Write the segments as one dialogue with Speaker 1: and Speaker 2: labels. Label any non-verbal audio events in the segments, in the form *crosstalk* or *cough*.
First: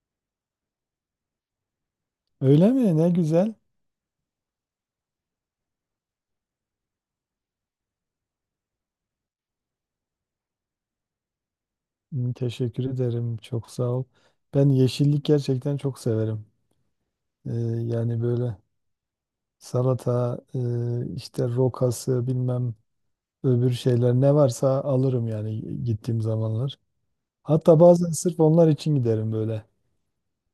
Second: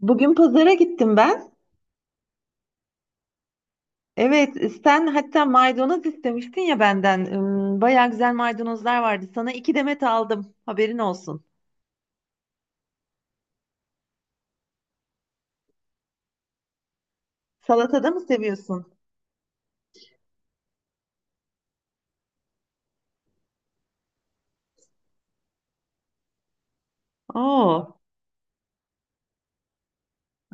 Speaker 1: Bugün pazara gittim ben.
Speaker 2: Öyle mi? Ne güzel.
Speaker 1: Evet, sen hatta maydanoz istemiştin ya benden. Bayağı güzel maydanozlar vardı. Sana iki demet aldım. Haberin olsun.
Speaker 2: Hmm, teşekkür ederim. Çok sağ ol. Ben yeşillik gerçekten çok severim. Ee,
Speaker 1: Salatada mı
Speaker 2: Yani böyle
Speaker 1: seviyorsun?
Speaker 2: salata, işte rokası, bilmem öbür şeyler ne varsa alırım yani gittiğim zamanlar. Hatta
Speaker 1: Oo.
Speaker 2: bazen sırf onlar için giderim böyle.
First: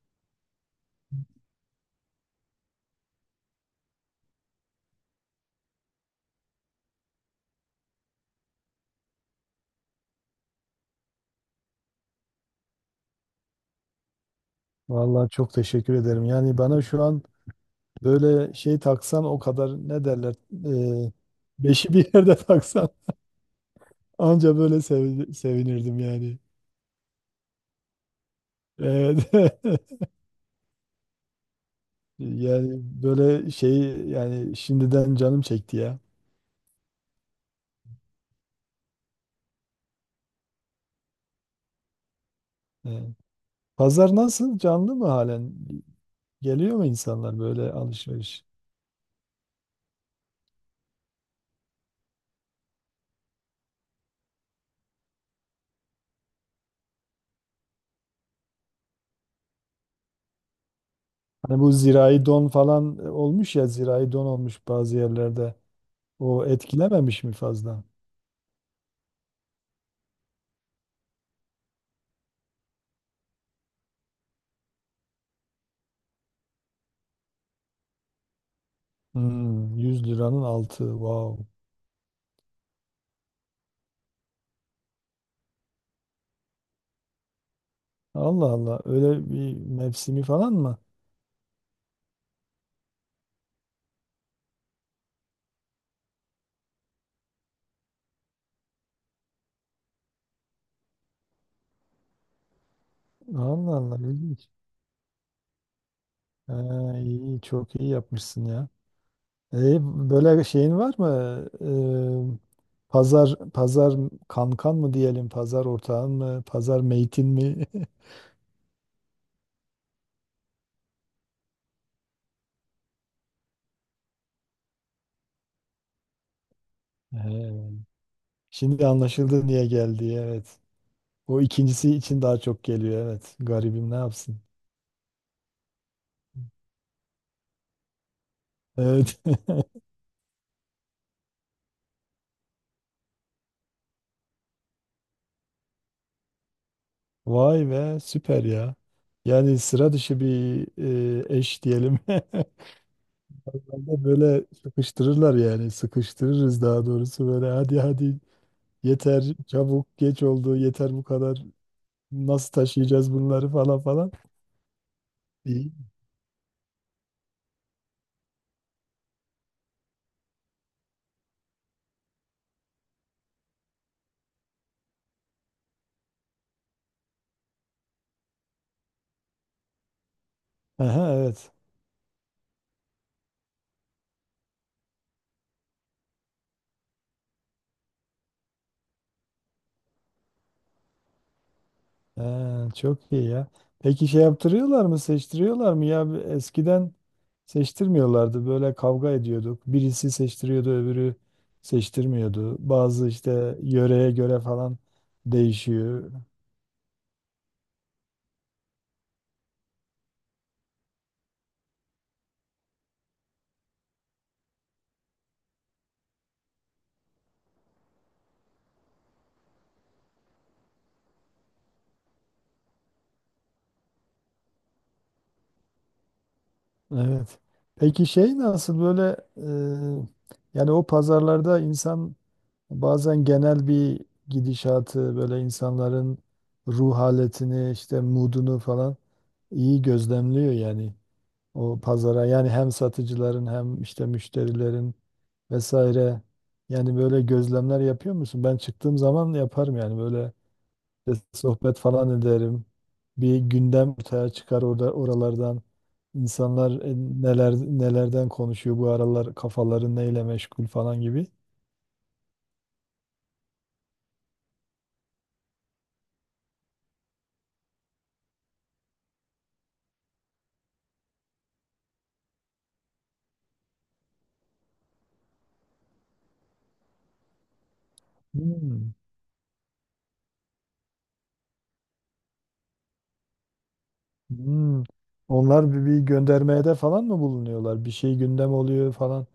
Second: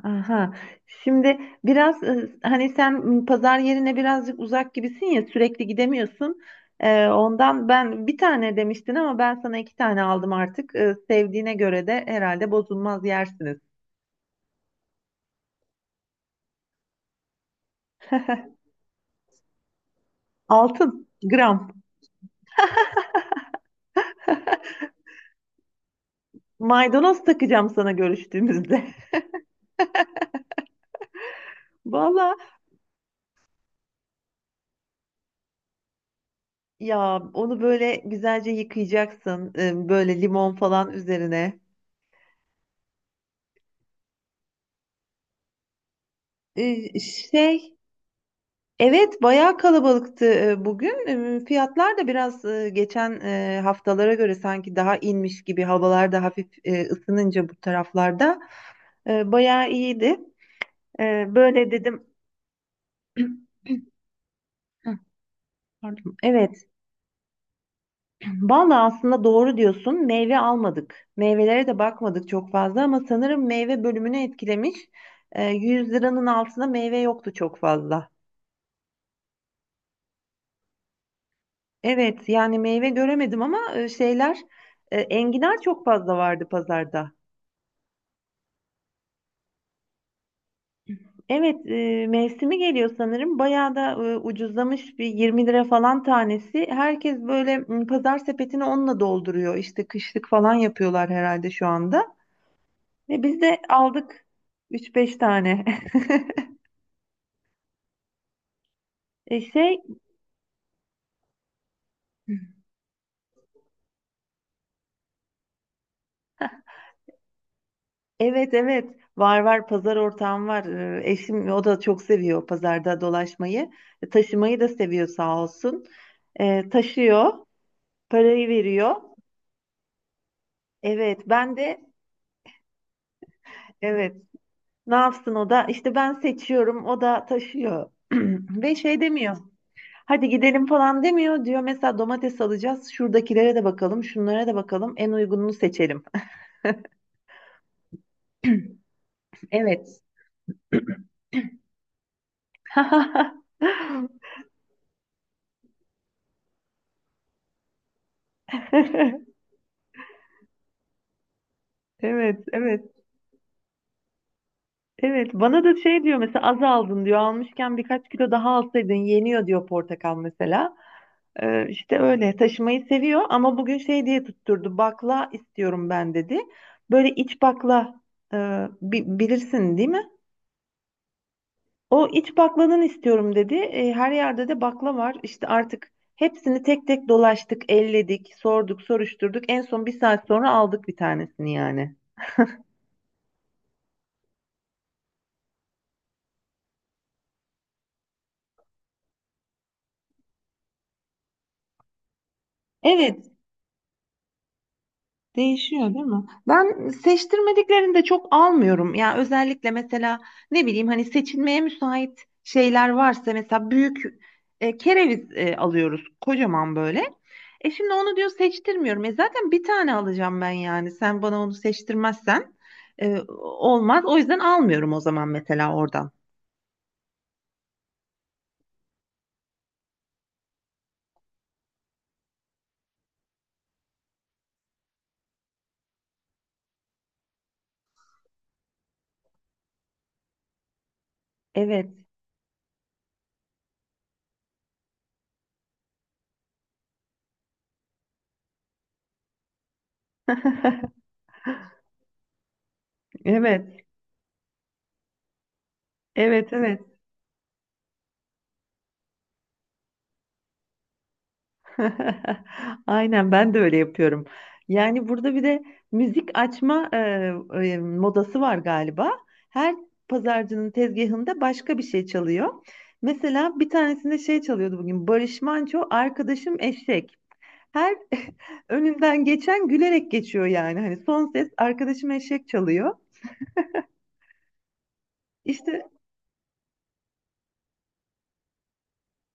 Speaker 1: Aha. Şimdi biraz hani sen pazar yerine birazcık uzak gibisin ya sürekli gidemiyorsun. Ondan ben bir tane demiştin ama ben sana iki tane aldım artık. Sevdiğine göre de herhalde bozulmaz yersiniz.
Speaker 2: Vallahi çok teşekkür ederim. Yani bana şu an böyle şey taksan o kadar ne derler?
Speaker 1: Altın
Speaker 2: e,
Speaker 1: gram.
Speaker 2: Beşi bir yerde *laughs* taksan anca böyle sevinirdim yani.
Speaker 1: Maydanoz takacağım sana görüştüğümüzde.
Speaker 2: Evet. *laughs*
Speaker 1: *laughs* Vallahi.
Speaker 2: Yani böyle şey yani şimdiden canım çekti ya.
Speaker 1: Ya onu böyle güzelce yıkayacaksın. Böyle limon falan üzerine.
Speaker 2: Evet. Pazar nasıl? Canlı mı halen? Geliyor mu
Speaker 1: E,
Speaker 2: insanlar böyle
Speaker 1: Şey,
Speaker 2: alışveriş?
Speaker 1: evet, bayağı kalabalıktı bugün. Fiyatlar da biraz geçen haftalara göre sanki daha inmiş gibi. Havalar da hafif ısınınca bu taraflarda. Bayağı iyiydi.
Speaker 2: Hani
Speaker 1: Böyle
Speaker 2: bu
Speaker 1: dedim.
Speaker 2: zirai don falan olmuş ya, zirai don olmuş
Speaker 1: *clears throat*
Speaker 2: bazı
Speaker 1: Hı,
Speaker 2: yerlerde.
Speaker 1: Pardon.
Speaker 2: O
Speaker 1: Evet.
Speaker 2: etkilememiş mi fazla?
Speaker 1: Vallahi aslında doğru diyorsun. Meyve almadık. Meyvelere de bakmadık çok fazla ama sanırım meyve bölümünü etkilemiş. 100 liranın altında meyve yoktu çok fazla.
Speaker 2: Hmm, 100 liranın altı. Wow.
Speaker 1: Evet, yani meyve göremedim ama şeyler enginar çok fazla vardı pazarda.
Speaker 2: Allah Allah. Öyle bir mevsimi falan mı?
Speaker 1: Evet, mevsimi geliyor sanırım. Bayağı da ucuzlamış, bir 20 lira falan tanesi. Herkes böyle pazar sepetini onunla dolduruyor. İşte kışlık falan yapıyorlar herhalde şu anda. Ve biz de
Speaker 2: Allah Allah,
Speaker 1: aldık
Speaker 2: ilginç.
Speaker 1: üç beş tane. *laughs*
Speaker 2: Ha, iyi, çok iyi yapmışsın ya.
Speaker 1: E,
Speaker 2: E,
Speaker 1: şey
Speaker 2: böyle şeyin var mı? E, pazar pazar kankan mı diyelim, pazar ortağın mı, pazar meytin mi? *laughs*
Speaker 1: evet, evet, var var, pazar ortağım var. Eşim, o da çok seviyor pazarda dolaşmayı. Taşımayı da seviyor sağ olsun. Taşıyor,
Speaker 2: He.
Speaker 1: parayı
Speaker 2: Şimdi
Speaker 1: veriyor.
Speaker 2: anlaşıldı niye geldi. Evet.
Speaker 1: Evet,
Speaker 2: O
Speaker 1: ben de.
Speaker 2: ikincisi için daha çok geliyor. Evet. Garibim ne
Speaker 1: Evet,
Speaker 2: yapsın?
Speaker 1: ne yapsın, o da işte ben seçiyorum, o da taşıyor. *clears throat* Ve şey
Speaker 2: Evet.
Speaker 1: demiyor.
Speaker 2: *laughs*
Speaker 1: Hadi gidelim falan demiyor. Diyor mesela domates alacağız. Şuradakilere de bakalım, şunlara da bakalım. En uygununu seçelim. *laughs*
Speaker 2: Vay be, süper ya. Yani sıra
Speaker 1: Evet.
Speaker 2: dışı bir eş diyelim. *laughs*
Speaker 1: *laughs*
Speaker 2: Herhalde böyle sıkıştırırlar yani. Sıkıştırırız daha doğrusu, böyle hadi hadi, yeter, çabuk geç oldu, yeter bu kadar.
Speaker 1: Evet,
Speaker 2: Nasıl
Speaker 1: evet.
Speaker 2: taşıyacağız bunları falan falan.
Speaker 1: Evet, bana
Speaker 2: İyi.
Speaker 1: da şey diyor mesela, az aldın diyor. Almışken birkaç kilo daha alsaydın yeniyor diyor, portakal mesela. İşte öyle taşımayı seviyor ama bugün şey diye tutturdu. Bakla istiyorum ben dedi. Böyle iç bakla, e, bilirsin değil mi?
Speaker 2: Aha, evet.
Speaker 1: O iç bakladan istiyorum dedi. Her yerde de bakla var. İşte artık hepsini tek tek dolaştık, elledik, sorduk, soruşturduk. En son bir saat sonra aldık bir tanesini yani.
Speaker 2: Ha, çok iyi ya. Peki şey yaptırıyorlar mı, seçtiriyorlar mı ya? Eskiden seçtirmiyorlardı. Böyle kavga ediyorduk. Birisi seçtiriyordu, öbürü seçtirmiyordu. Bazı
Speaker 1: Evet,
Speaker 2: işte yöreye göre falan
Speaker 1: değişiyor değil
Speaker 2: değişiyor.
Speaker 1: mi? Ben seçtirmediklerini de çok almıyorum. Ya özellikle mesela, ne bileyim, hani seçilmeye müsait şeyler varsa, mesela büyük kereviz alıyoruz, kocaman böyle. Şimdi onu diyor seçtirmiyorum. Zaten bir tane alacağım ben yani. Sen bana onu seçtirmezsen. Olmaz. O yüzden almıyorum o zaman mesela oradan.
Speaker 2: Evet. Peki şey nasıl böyle, yani o pazarlarda insan bazen genel bir gidişatı, böyle insanların ruh haletini, işte moodunu falan iyi gözlemliyor yani, o
Speaker 1: Evet.
Speaker 2: pazara yani, hem satıcıların hem işte müşterilerin vesaire, yani böyle gözlemler yapıyor musun? Ben çıktığım zaman yaparım yani, böyle
Speaker 1: *laughs*
Speaker 2: işte sohbet falan ederim. Bir
Speaker 1: Evet.
Speaker 2: gündem ortaya çıkar orada, oralardan.
Speaker 1: Evet,
Speaker 2: İnsanlar
Speaker 1: evet.
Speaker 2: neler nelerden konuşuyor bu aralar, kafaları neyle meşgul falan gibi.
Speaker 1: *laughs* Aynen, ben de öyle yapıyorum. Yani burada bir de müzik açma modası var galiba. Her pazarcının tezgahında başka bir şey çalıyor. Mesela bir tanesinde şey çalıyordu bugün. Barış Manço, arkadaşım eşek. Her *laughs*
Speaker 2: Hmm,
Speaker 1: önünden geçen gülerek geçiyor yani. Hani son ses arkadaşım eşek çalıyor.
Speaker 2: hmm. Onlar bir,
Speaker 1: İşte.
Speaker 2: bir göndermeye de falan mı bulunuyorlar? Bir şey gündem oluyor falan.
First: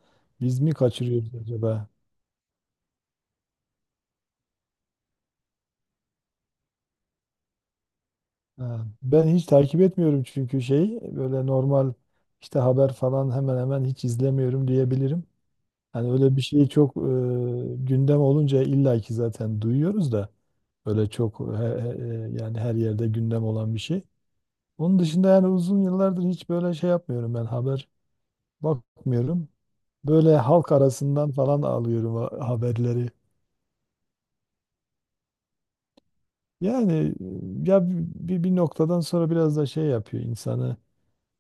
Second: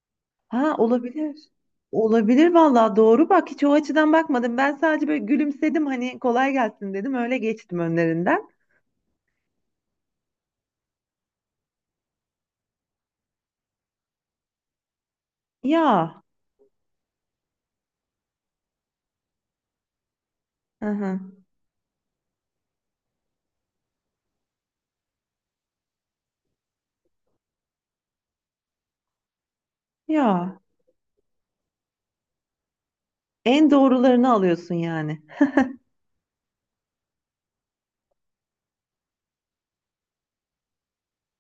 Speaker 2: Biz mi
Speaker 1: Ha,
Speaker 2: kaçırıyoruz
Speaker 1: olabilir.
Speaker 2: acaba?
Speaker 1: Olabilir vallahi, doğru bak, hiç o açıdan bakmadım. Ben sadece böyle gülümsedim, hani kolay gelsin dedim, öyle geçtim önlerinden.
Speaker 2: Ha, ben hiç takip etmiyorum çünkü şey, böyle normal işte haber falan hemen hemen hiç izlemiyorum diyebilirim. Hani
Speaker 1: Ya.
Speaker 2: öyle bir şey çok gündem olunca illaki zaten duyuyoruz da,
Speaker 1: Hı
Speaker 2: öyle
Speaker 1: hı.
Speaker 2: çok yani her yerde gündem olan bir şey. Onun dışında yani uzun yıllardır hiç böyle şey yapmıyorum, ben haber bakmıyorum. Böyle
Speaker 1: Ya.
Speaker 2: halk arasından falan alıyorum haberleri.
Speaker 1: En doğrularını alıyorsun yani.
Speaker 2: Yani ya bir noktadan sonra biraz da şey yapıyor insanı,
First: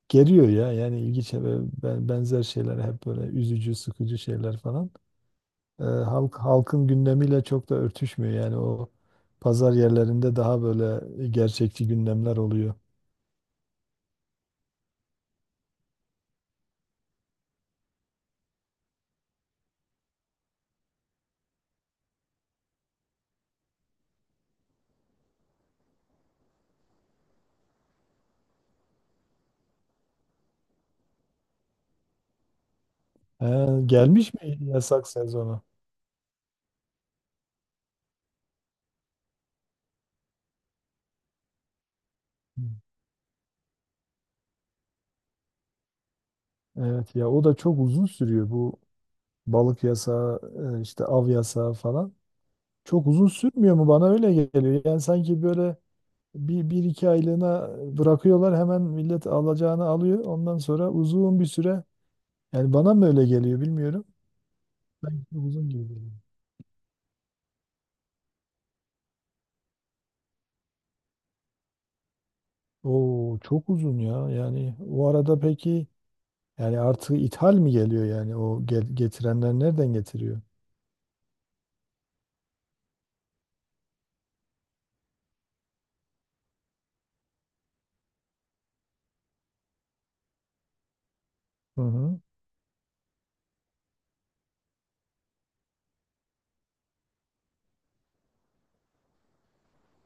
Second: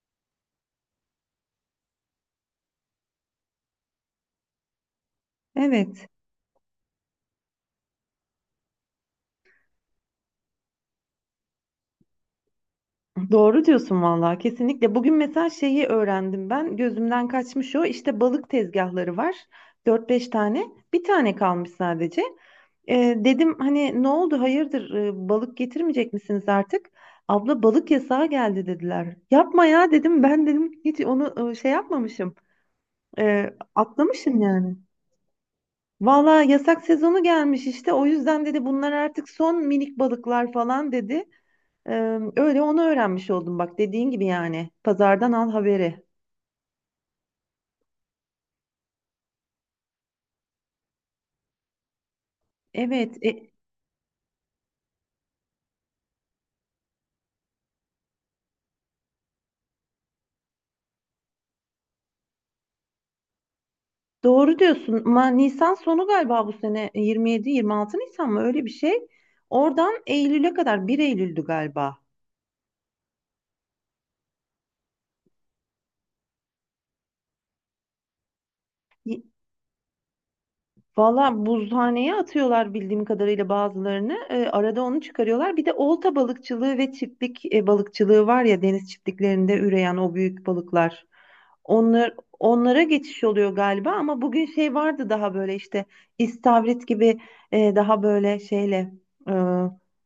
Speaker 2: geriyor ya yani, ilginç ve benzer şeyler, hep böyle üzücü sıkıcı şeyler falan.
Speaker 1: Evet.
Speaker 2: Halk, halkın gündemiyle çok da örtüşmüyor. Yani o pazar yerlerinde daha böyle gerçekçi gündemler oluyor.
Speaker 1: Doğru diyorsun vallahi, kesinlikle. Bugün mesela şeyi öğrendim ben. Gözümden kaçmış o. İşte balık tezgahları var. Dört beş tane. Bir tane kalmış sadece. Dedim hani ne oldu hayırdır, balık getirmeyecek misiniz artık? Abla balık yasağı geldi dediler. Yapma ya dedim, ben dedim hiç onu şey yapmamışım.
Speaker 2: He, gelmiş
Speaker 1: Atlamışım
Speaker 2: mi
Speaker 1: yani.
Speaker 2: yasak sezonu?
Speaker 1: Valla yasak sezonu gelmiş işte, o yüzden dedi bunlar artık son minik balıklar falan dedi. Öyle onu öğrenmiş oldum bak, dediğin gibi yani. Pazardan al haberi.
Speaker 2: Evet ya, o da çok uzun sürüyor, bu balık yasağı işte av yasağı falan. Çok
Speaker 1: Evet,
Speaker 2: uzun sürmüyor mu, bana öyle geliyor. Yani sanki böyle bir iki aylığına bırakıyorlar, hemen millet alacağını alıyor. Ondan sonra uzun bir süre, yani bana mı öyle geliyor, bilmiyorum.
Speaker 1: doğru diyorsun.
Speaker 2: Çok
Speaker 1: Ama
Speaker 2: uzun
Speaker 1: Nisan
Speaker 2: gibi
Speaker 1: sonu
Speaker 2: geliyor.
Speaker 1: galiba bu sene, 27-26 Nisan mı, öyle bir şey. Oradan Eylül'e kadar, bir Eylül'dü galiba.
Speaker 2: Oo, çok uzun ya. Yani o arada peki, yani artık ithal mi geliyor, yani o getirenler nereden getiriyor?
Speaker 1: Valla buzhaneye atıyorlar bildiğim kadarıyla bazılarını. Arada onu çıkarıyorlar. Bir de olta balıkçılığı ve çiftlik balıkçılığı var ya, deniz çiftliklerinde üreyen o büyük balıklar.
Speaker 2: Hı hı.
Speaker 1: Onlara geçiş oluyor galiba ama bugün şey vardı, daha böyle işte istavrit gibi, daha böyle şeyle, e,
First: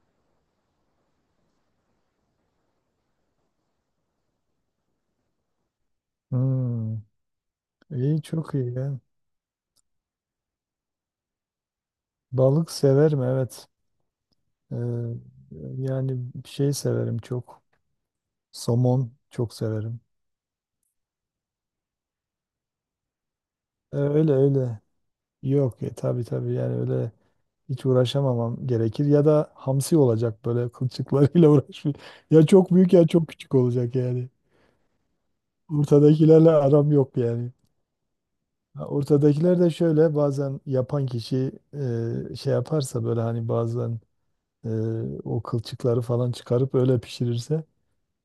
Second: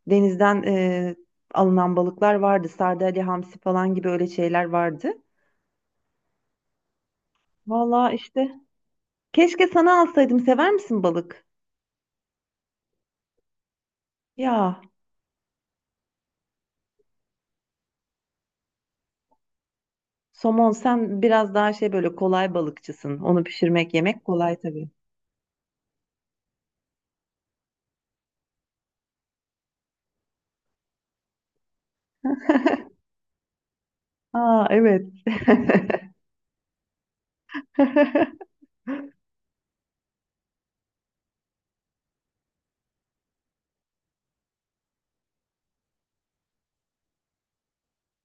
Speaker 1: denizden alınan balıklar vardı. Sardalya, hamsi falan gibi öyle şeyler vardı.
Speaker 2: Hmm.
Speaker 1: Valla
Speaker 2: İyi, çok
Speaker 1: işte,
Speaker 2: iyi ya.
Speaker 1: keşke sana alsaydım. Sever misin balık?
Speaker 2: Balık severim, evet.
Speaker 1: Ya.
Speaker 2: Ee, Yani şey severim çok. Somon çok severim.
Speaker 1: Somon, sen biraz daha şey, böyle kolay balıkçısın. Onu pişirmek, yemek
Speaker 2: Öyle
Speaker 1: kolay
Speaker 2: öyle.
Speaker 1: tabii.
Speaker 2: Yok, tabii tabii, yani öyle hiç uğraşamamam gerekir ya da hamsi olacak, böyle kılçıklarıyla *laughs* uğraşmayayım. Ya çok büyük ya çok küçük olacak yani.
Speaker 1: Aa, evet.
Speaker 2: Ortadakilerle aram yok yani.
Speaker 1: *laughs*
Speaker 2: Ha, ortadakiler de şöyle, bazen yapan kişi şey yaparsa, böyle hani bazen e, o kılçıkları falan çıkarıp öyle pişirirse,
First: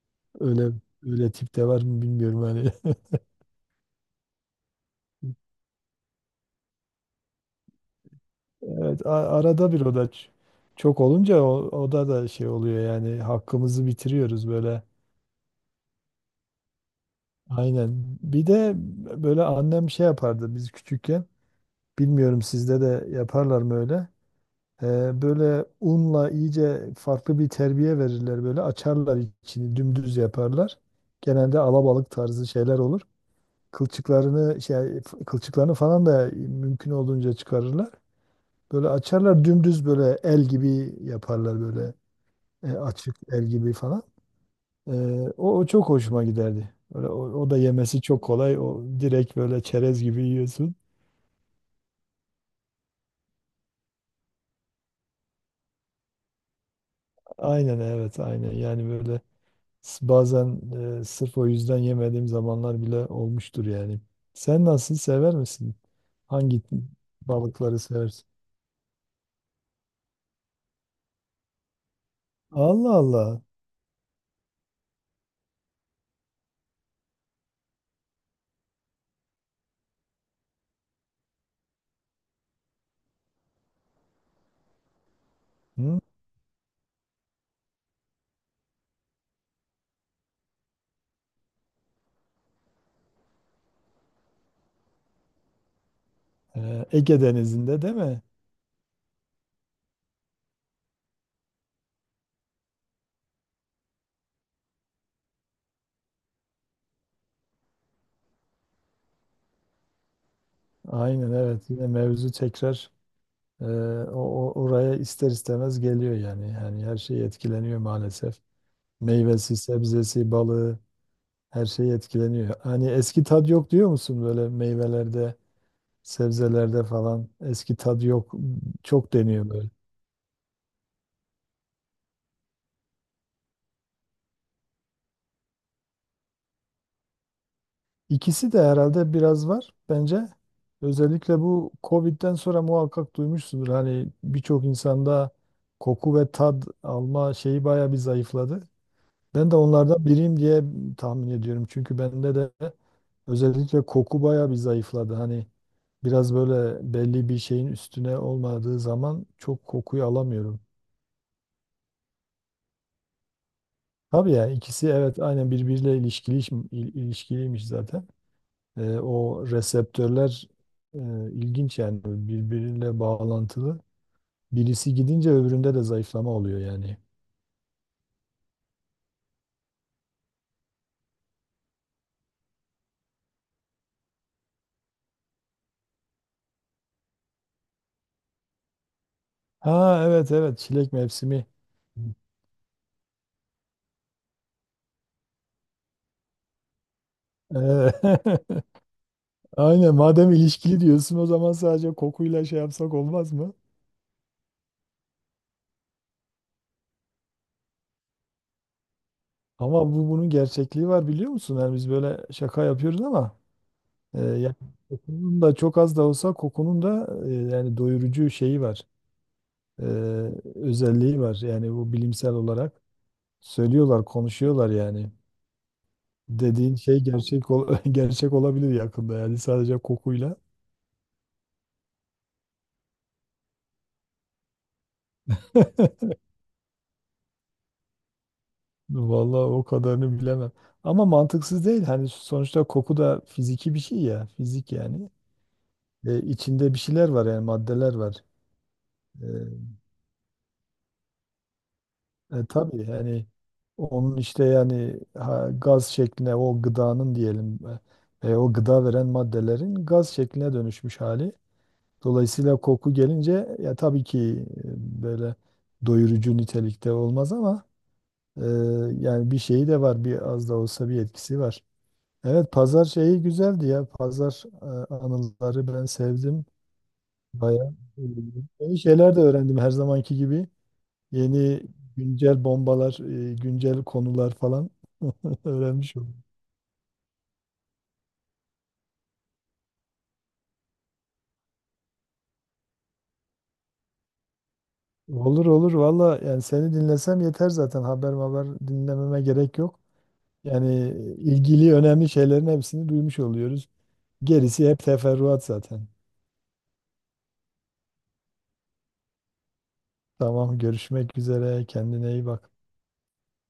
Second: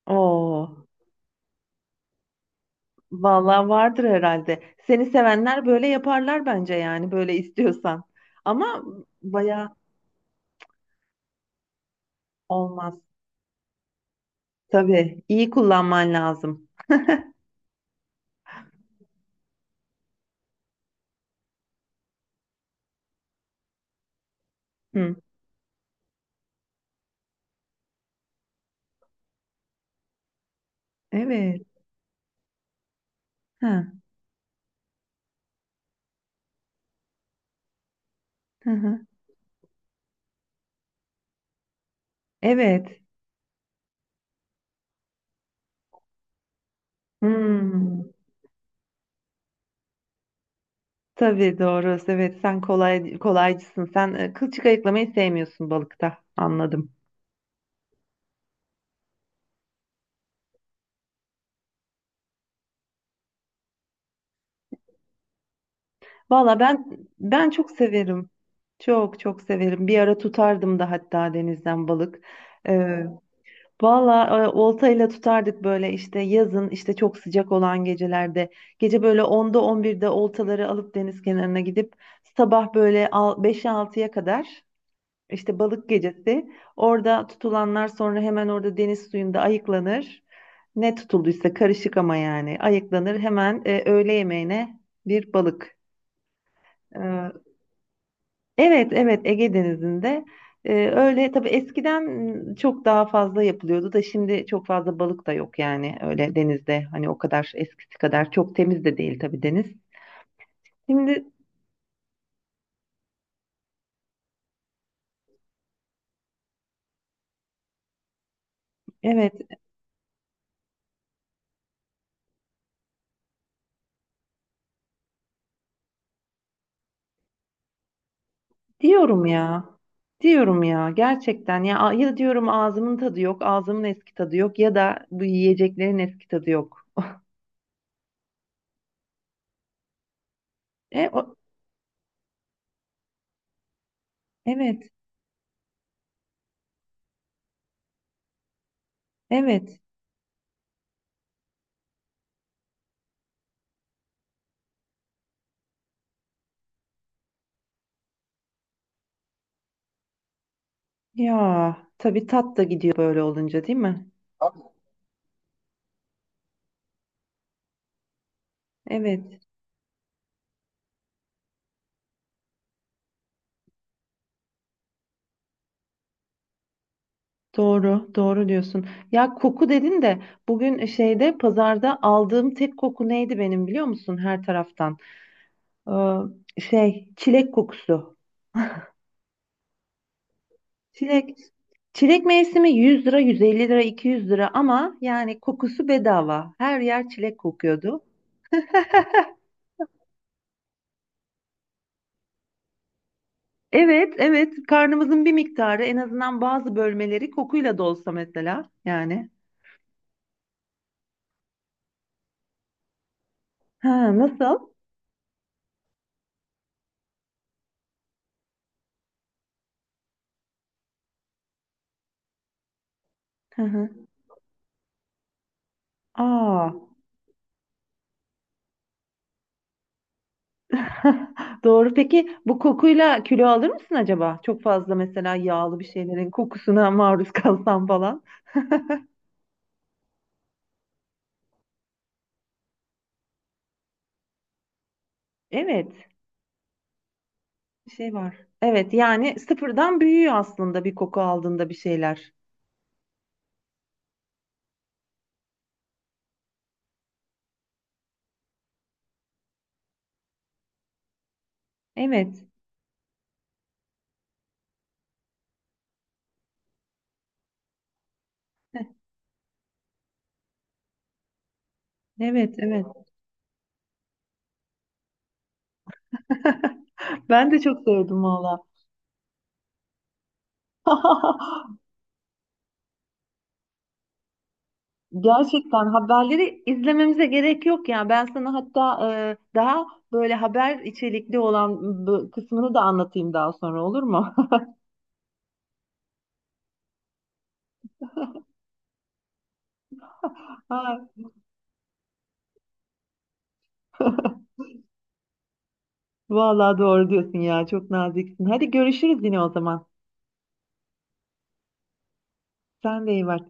Speaker 1: Oo,
Speaker 2: öyle öyle tip de var mı bilmiyorum hani. *laughs*
Speaker 1: vallahi vardır herhalde. Seni sevenler böyle yaparlar bence, yani böyle istiyorsan. Ama
Speaker 2: Evet, arada
Speaker 1: baya
Speaker 2: bir o da çok olunca o da da şey oluyor
Speaker 1: olmaz.
Speaker 2: yani, hakkımızı bitiriyoruz böyle.
Speaker 1: Tabii iyi kullanman lazım.
Speaker 2: Aynen. Bir de böyle annem şey yapardı biz küçükken. Bilmiyorum, sizde de yaparlar mı öyle?
Speaker 1: Hı.
Speaker 2: Böyle unla iyice farklı bir terbiye verirler, böyle açarlar içini dümdüz yaparlar. Genelde
Speaker 1: Evet.
Speaker 2: alabalık tarzı şeyler olur.
Speaker 1: Ha.
Speaker 2: Kılçıklarını şey kılçıklarını falan da mümkün olduğunca çıkarırlar.
Speaker 1: Hı
Speaker 2: Böyle
Speaker 1: hı.
Speaker 2: açarlar dümdüz, böyle el gibi yaparlar, böyle
Speaker 1: Evet.
Speaker 2: açık el gibi falan. Ee, O çok hoşuma giderdi. Böyle, o da yemesi
Speaker 1: Hmm.
Speaker 2: çok kolay. O direkt böyle çerez gibi yiyorsun.
Speaker 1: Tabii doğru. Evet, sen kolay kolaycısın. Sen kılçık ayıklamayı sevmiyorsun balıkta. Anladım.
Speaker 2: Aynen evet, aynen yani böyle, bazen sırf o yüzden yemediğim zamanlar bile olmuştur yani. Sen nasıl, sever misin?
Speaker 1: Valla
Speaker 2: Hangi
Speaker 1: ben çok
Speaker 2: balıkları seversin?
Speaker 1: severim. Çok çok severim. Bir ara tutardım da hatta, denizden balık.
Speaker 2: Allah
Speaker 1: Ee,
Speaker 2: Allah.
Speaker 1: Valla oltayla tutardık böyle, işte yazın, işte çok sıcak olan gecelerde. Gece böyle 10'da 11'de oltaları alıp deniz kenarına gidip sabah böyle 5'e 6'ya kadar, işte balık
Speaker 2: Hı?
Speaker 1: gecesi. Orada tutulanlar sonra hemen orada deniz suyunda ayıklanır. Ne tutulduysa karışık ama yani ayıklanır. Hemen öğle yemeğine bir balık.
Speaker 2: Ege
Speaker 1: Ee,
Speaker 2: Denizi'nde değil mi?
Speaker 1: Evet, evet, Ege Denizi'nde. Öyle tabii, eskiden çok daha fazla yapılıyordu da, şimdi çok fazla balık da yok yani, öyle denizde, hani o kadar eskisi kadar çok temiz de değil tabii deniz. Şimdi,
Speaker 2: Aynen evet. Yine mevzu tekrar e, oraya ister istemez geliyor yani. Yani her şey etkileniyor maalesef.
Speaker 1: evet,
Speaker 2: Meyvesi, sebzesi, balığı, her şey etkileniyor. Hani eski tad yok diyor musun böyle meyvelerde, sebzelerde falan? Eski tad yok. Çok
Speaker 1: diyorum
Speaker 2: deniyor
Speaker 1: ya,
Speaker 2: böyle.
Speaker 1: diyorum ya gerçekten, ya diyorum ağzımın tadı yok, ağzımın eski tadı yok ya da bu yiyeceklerin eski tadı yok.
Speaker 2: İkisi de herhalde biraz var bence.
Speaker 1: E, o,
Speaker 2: Özellikle bu Covid'den sonra muhakkak duymuşsundur. Hani birçok
Speaker 1: evet,
Speaker 2: insanda koku ve tad alma şeyi bayağı bir zayıfladı. Ben de
Speaker 1: evet,
Speaker 2: onlardan biriyim diye tahmin ediyorum. Çünkü bende de özellikle koku bayağı bir zayıfladı. Hani biraz böyle belli bir şeyin üstüne olmadığı zaman çok kokuyu alamıyorum.
Speaker 1: ya tabii tat da gidiyor böyle olunca değil mi?
Speaker 2: Tabii ya, ikisi evet, aynen birbiriyle ilişkiliymiş zaten. E,
Speaker 1: Evet.
Speaker 2: o reseptörler e, ilginç yani, birbiriyle bağlantılı. Birisi gidince öbüründe de zayıflama oluyor yani.
Speaker 1: Doğru, doğru diyorsun. Ya koku dedin de, bugün şeyde, pazarda aldığım tek koku neydi benim biliyor musun her taraftan? Çilek kokusu.
Speaker 2: Ha evet evet, çilek
Speaker 1: Çilek.
Speaker 2: mevsimi.
Speaker 1: Çilek mevsimi, 100 lira, 150 lira, 200 lira, ama yani kokusu bedava. Her yer çilek
Speaker 2: Ee,
Speaker 1: kokuyordu.
Speaker 2: *laughs* Aynen, madem ilişkili diyorsun o zaman sadece kokuyla şey yapsak olmaz mı?
Speaker 1: Evet, evet. Karnımızın bir miktarı, en azından bazı bölmeleri kokuyla dolsa mesela yani.
Speaker 2: Ama bu, bunun gerçekliği var biliyor musun? Yani biz böyle şaka yapıyoruz ama
Speaker 1: Ha,
Speaker 2: yani
Speaker 1: nasıl?
Speaker 2: kokunun da, çok az da olsa kokunun da, yani doyurucu şeyi var. E, özelliği var. Yani bu bilimsel olarak
Speaker 1: Hı hı.
Speaker 2: söylüyorlar, konuşuyorlar yani.
Speaker 1: Aa.
Speaker 2: Dediğin şey gerçek ol *laughs* gerçek olabilir yakında, yani sadece kokuyla.
Speaker 1: *laughs* Doğru. Peki bu kokuyla kilo alır mısın acaba? Çok fazla mesela yağlı bir
Speaker 2: *laughs*
Speaker 1: şeylerin kokusuna *laughs* maruz kalsam falan.
Speaker 2: Vallahi o kadarını bilemem. Ama mantıksız değil. Hani sonuçta koku da fiziki bir şey ya. Fizik yani.
Speaker 1: Evet,
Speaker 2: E, içinde bir şeyler var yani,
Speaker 1: bir
Speaker 2: maddeler
Speaker 1: şey
Speaker 2: var.
Speaker 1: var. Evet,
Speaker 2: E,
Speaker 1: yani sıfırdan büyüyor aslında bir koku aldığında bir şeyler.
Speaker 2: Tabii yani, onun işte yani ha, gaz şekline, o gıdanın diyelim o gıda veren maddelerin gaz şekline dönüşmüş hali.
Speaker 1: Evet.
Speaker 2: Dolayısıyla koku gelince ya, tabii ki böyle doyurucu nitelikte olmaz ama e,
Speaker 1: Heh.
Speaker 2: yani bir şeyi de var, bir az da olsa bir etkisi var. Evet,
Speaker 1: Evet,
Speaker 2: pazar
Speaker 1: evet.
Speaker 2: şeyi güzeldi ya. Pazar anıları ben sevdim.
Speaker 1: Ben de
Speaker 2: Bayağı
Speaker 1: çok
Speaker 2: e,
Speaker 1: sevdim valla.
Speaker 2: yeni şeyler de öğrendim her zamanki gibi. Yeni
Speaker 1: *laughs*
Speaker 2: güncel bombalar, güncel konular falan *laughs*
Speaker 1: Gerçekten
Speaker 2: öğrenmiş oldum.
Speaker 1: haberleri izlememize gerek yok ya. Ben sana hatta daha böyle haber içerikli olan bu kısmını da anlatayım daha sonra, olur mu? *laughs*
Speaker 2: Olur olur valla, yani seni dinlesem yeter, zaten haber haber dinlememe gerek yok. Yani
Speaker 1: Ha.
Speaker 2: ilgili önemli şeylerin hepsini duymuş oluyoruz. Gerisi hep teferruat zaten.
Speaker 1: Vallahi doğru diyorsun ya. Çok naziksin. Hadi görüşürüz yine o zaman.
Speaker 2: Tamam, görüşmek üzere, kendine iyi bak.
Speaker 1: Sen de iyi bak.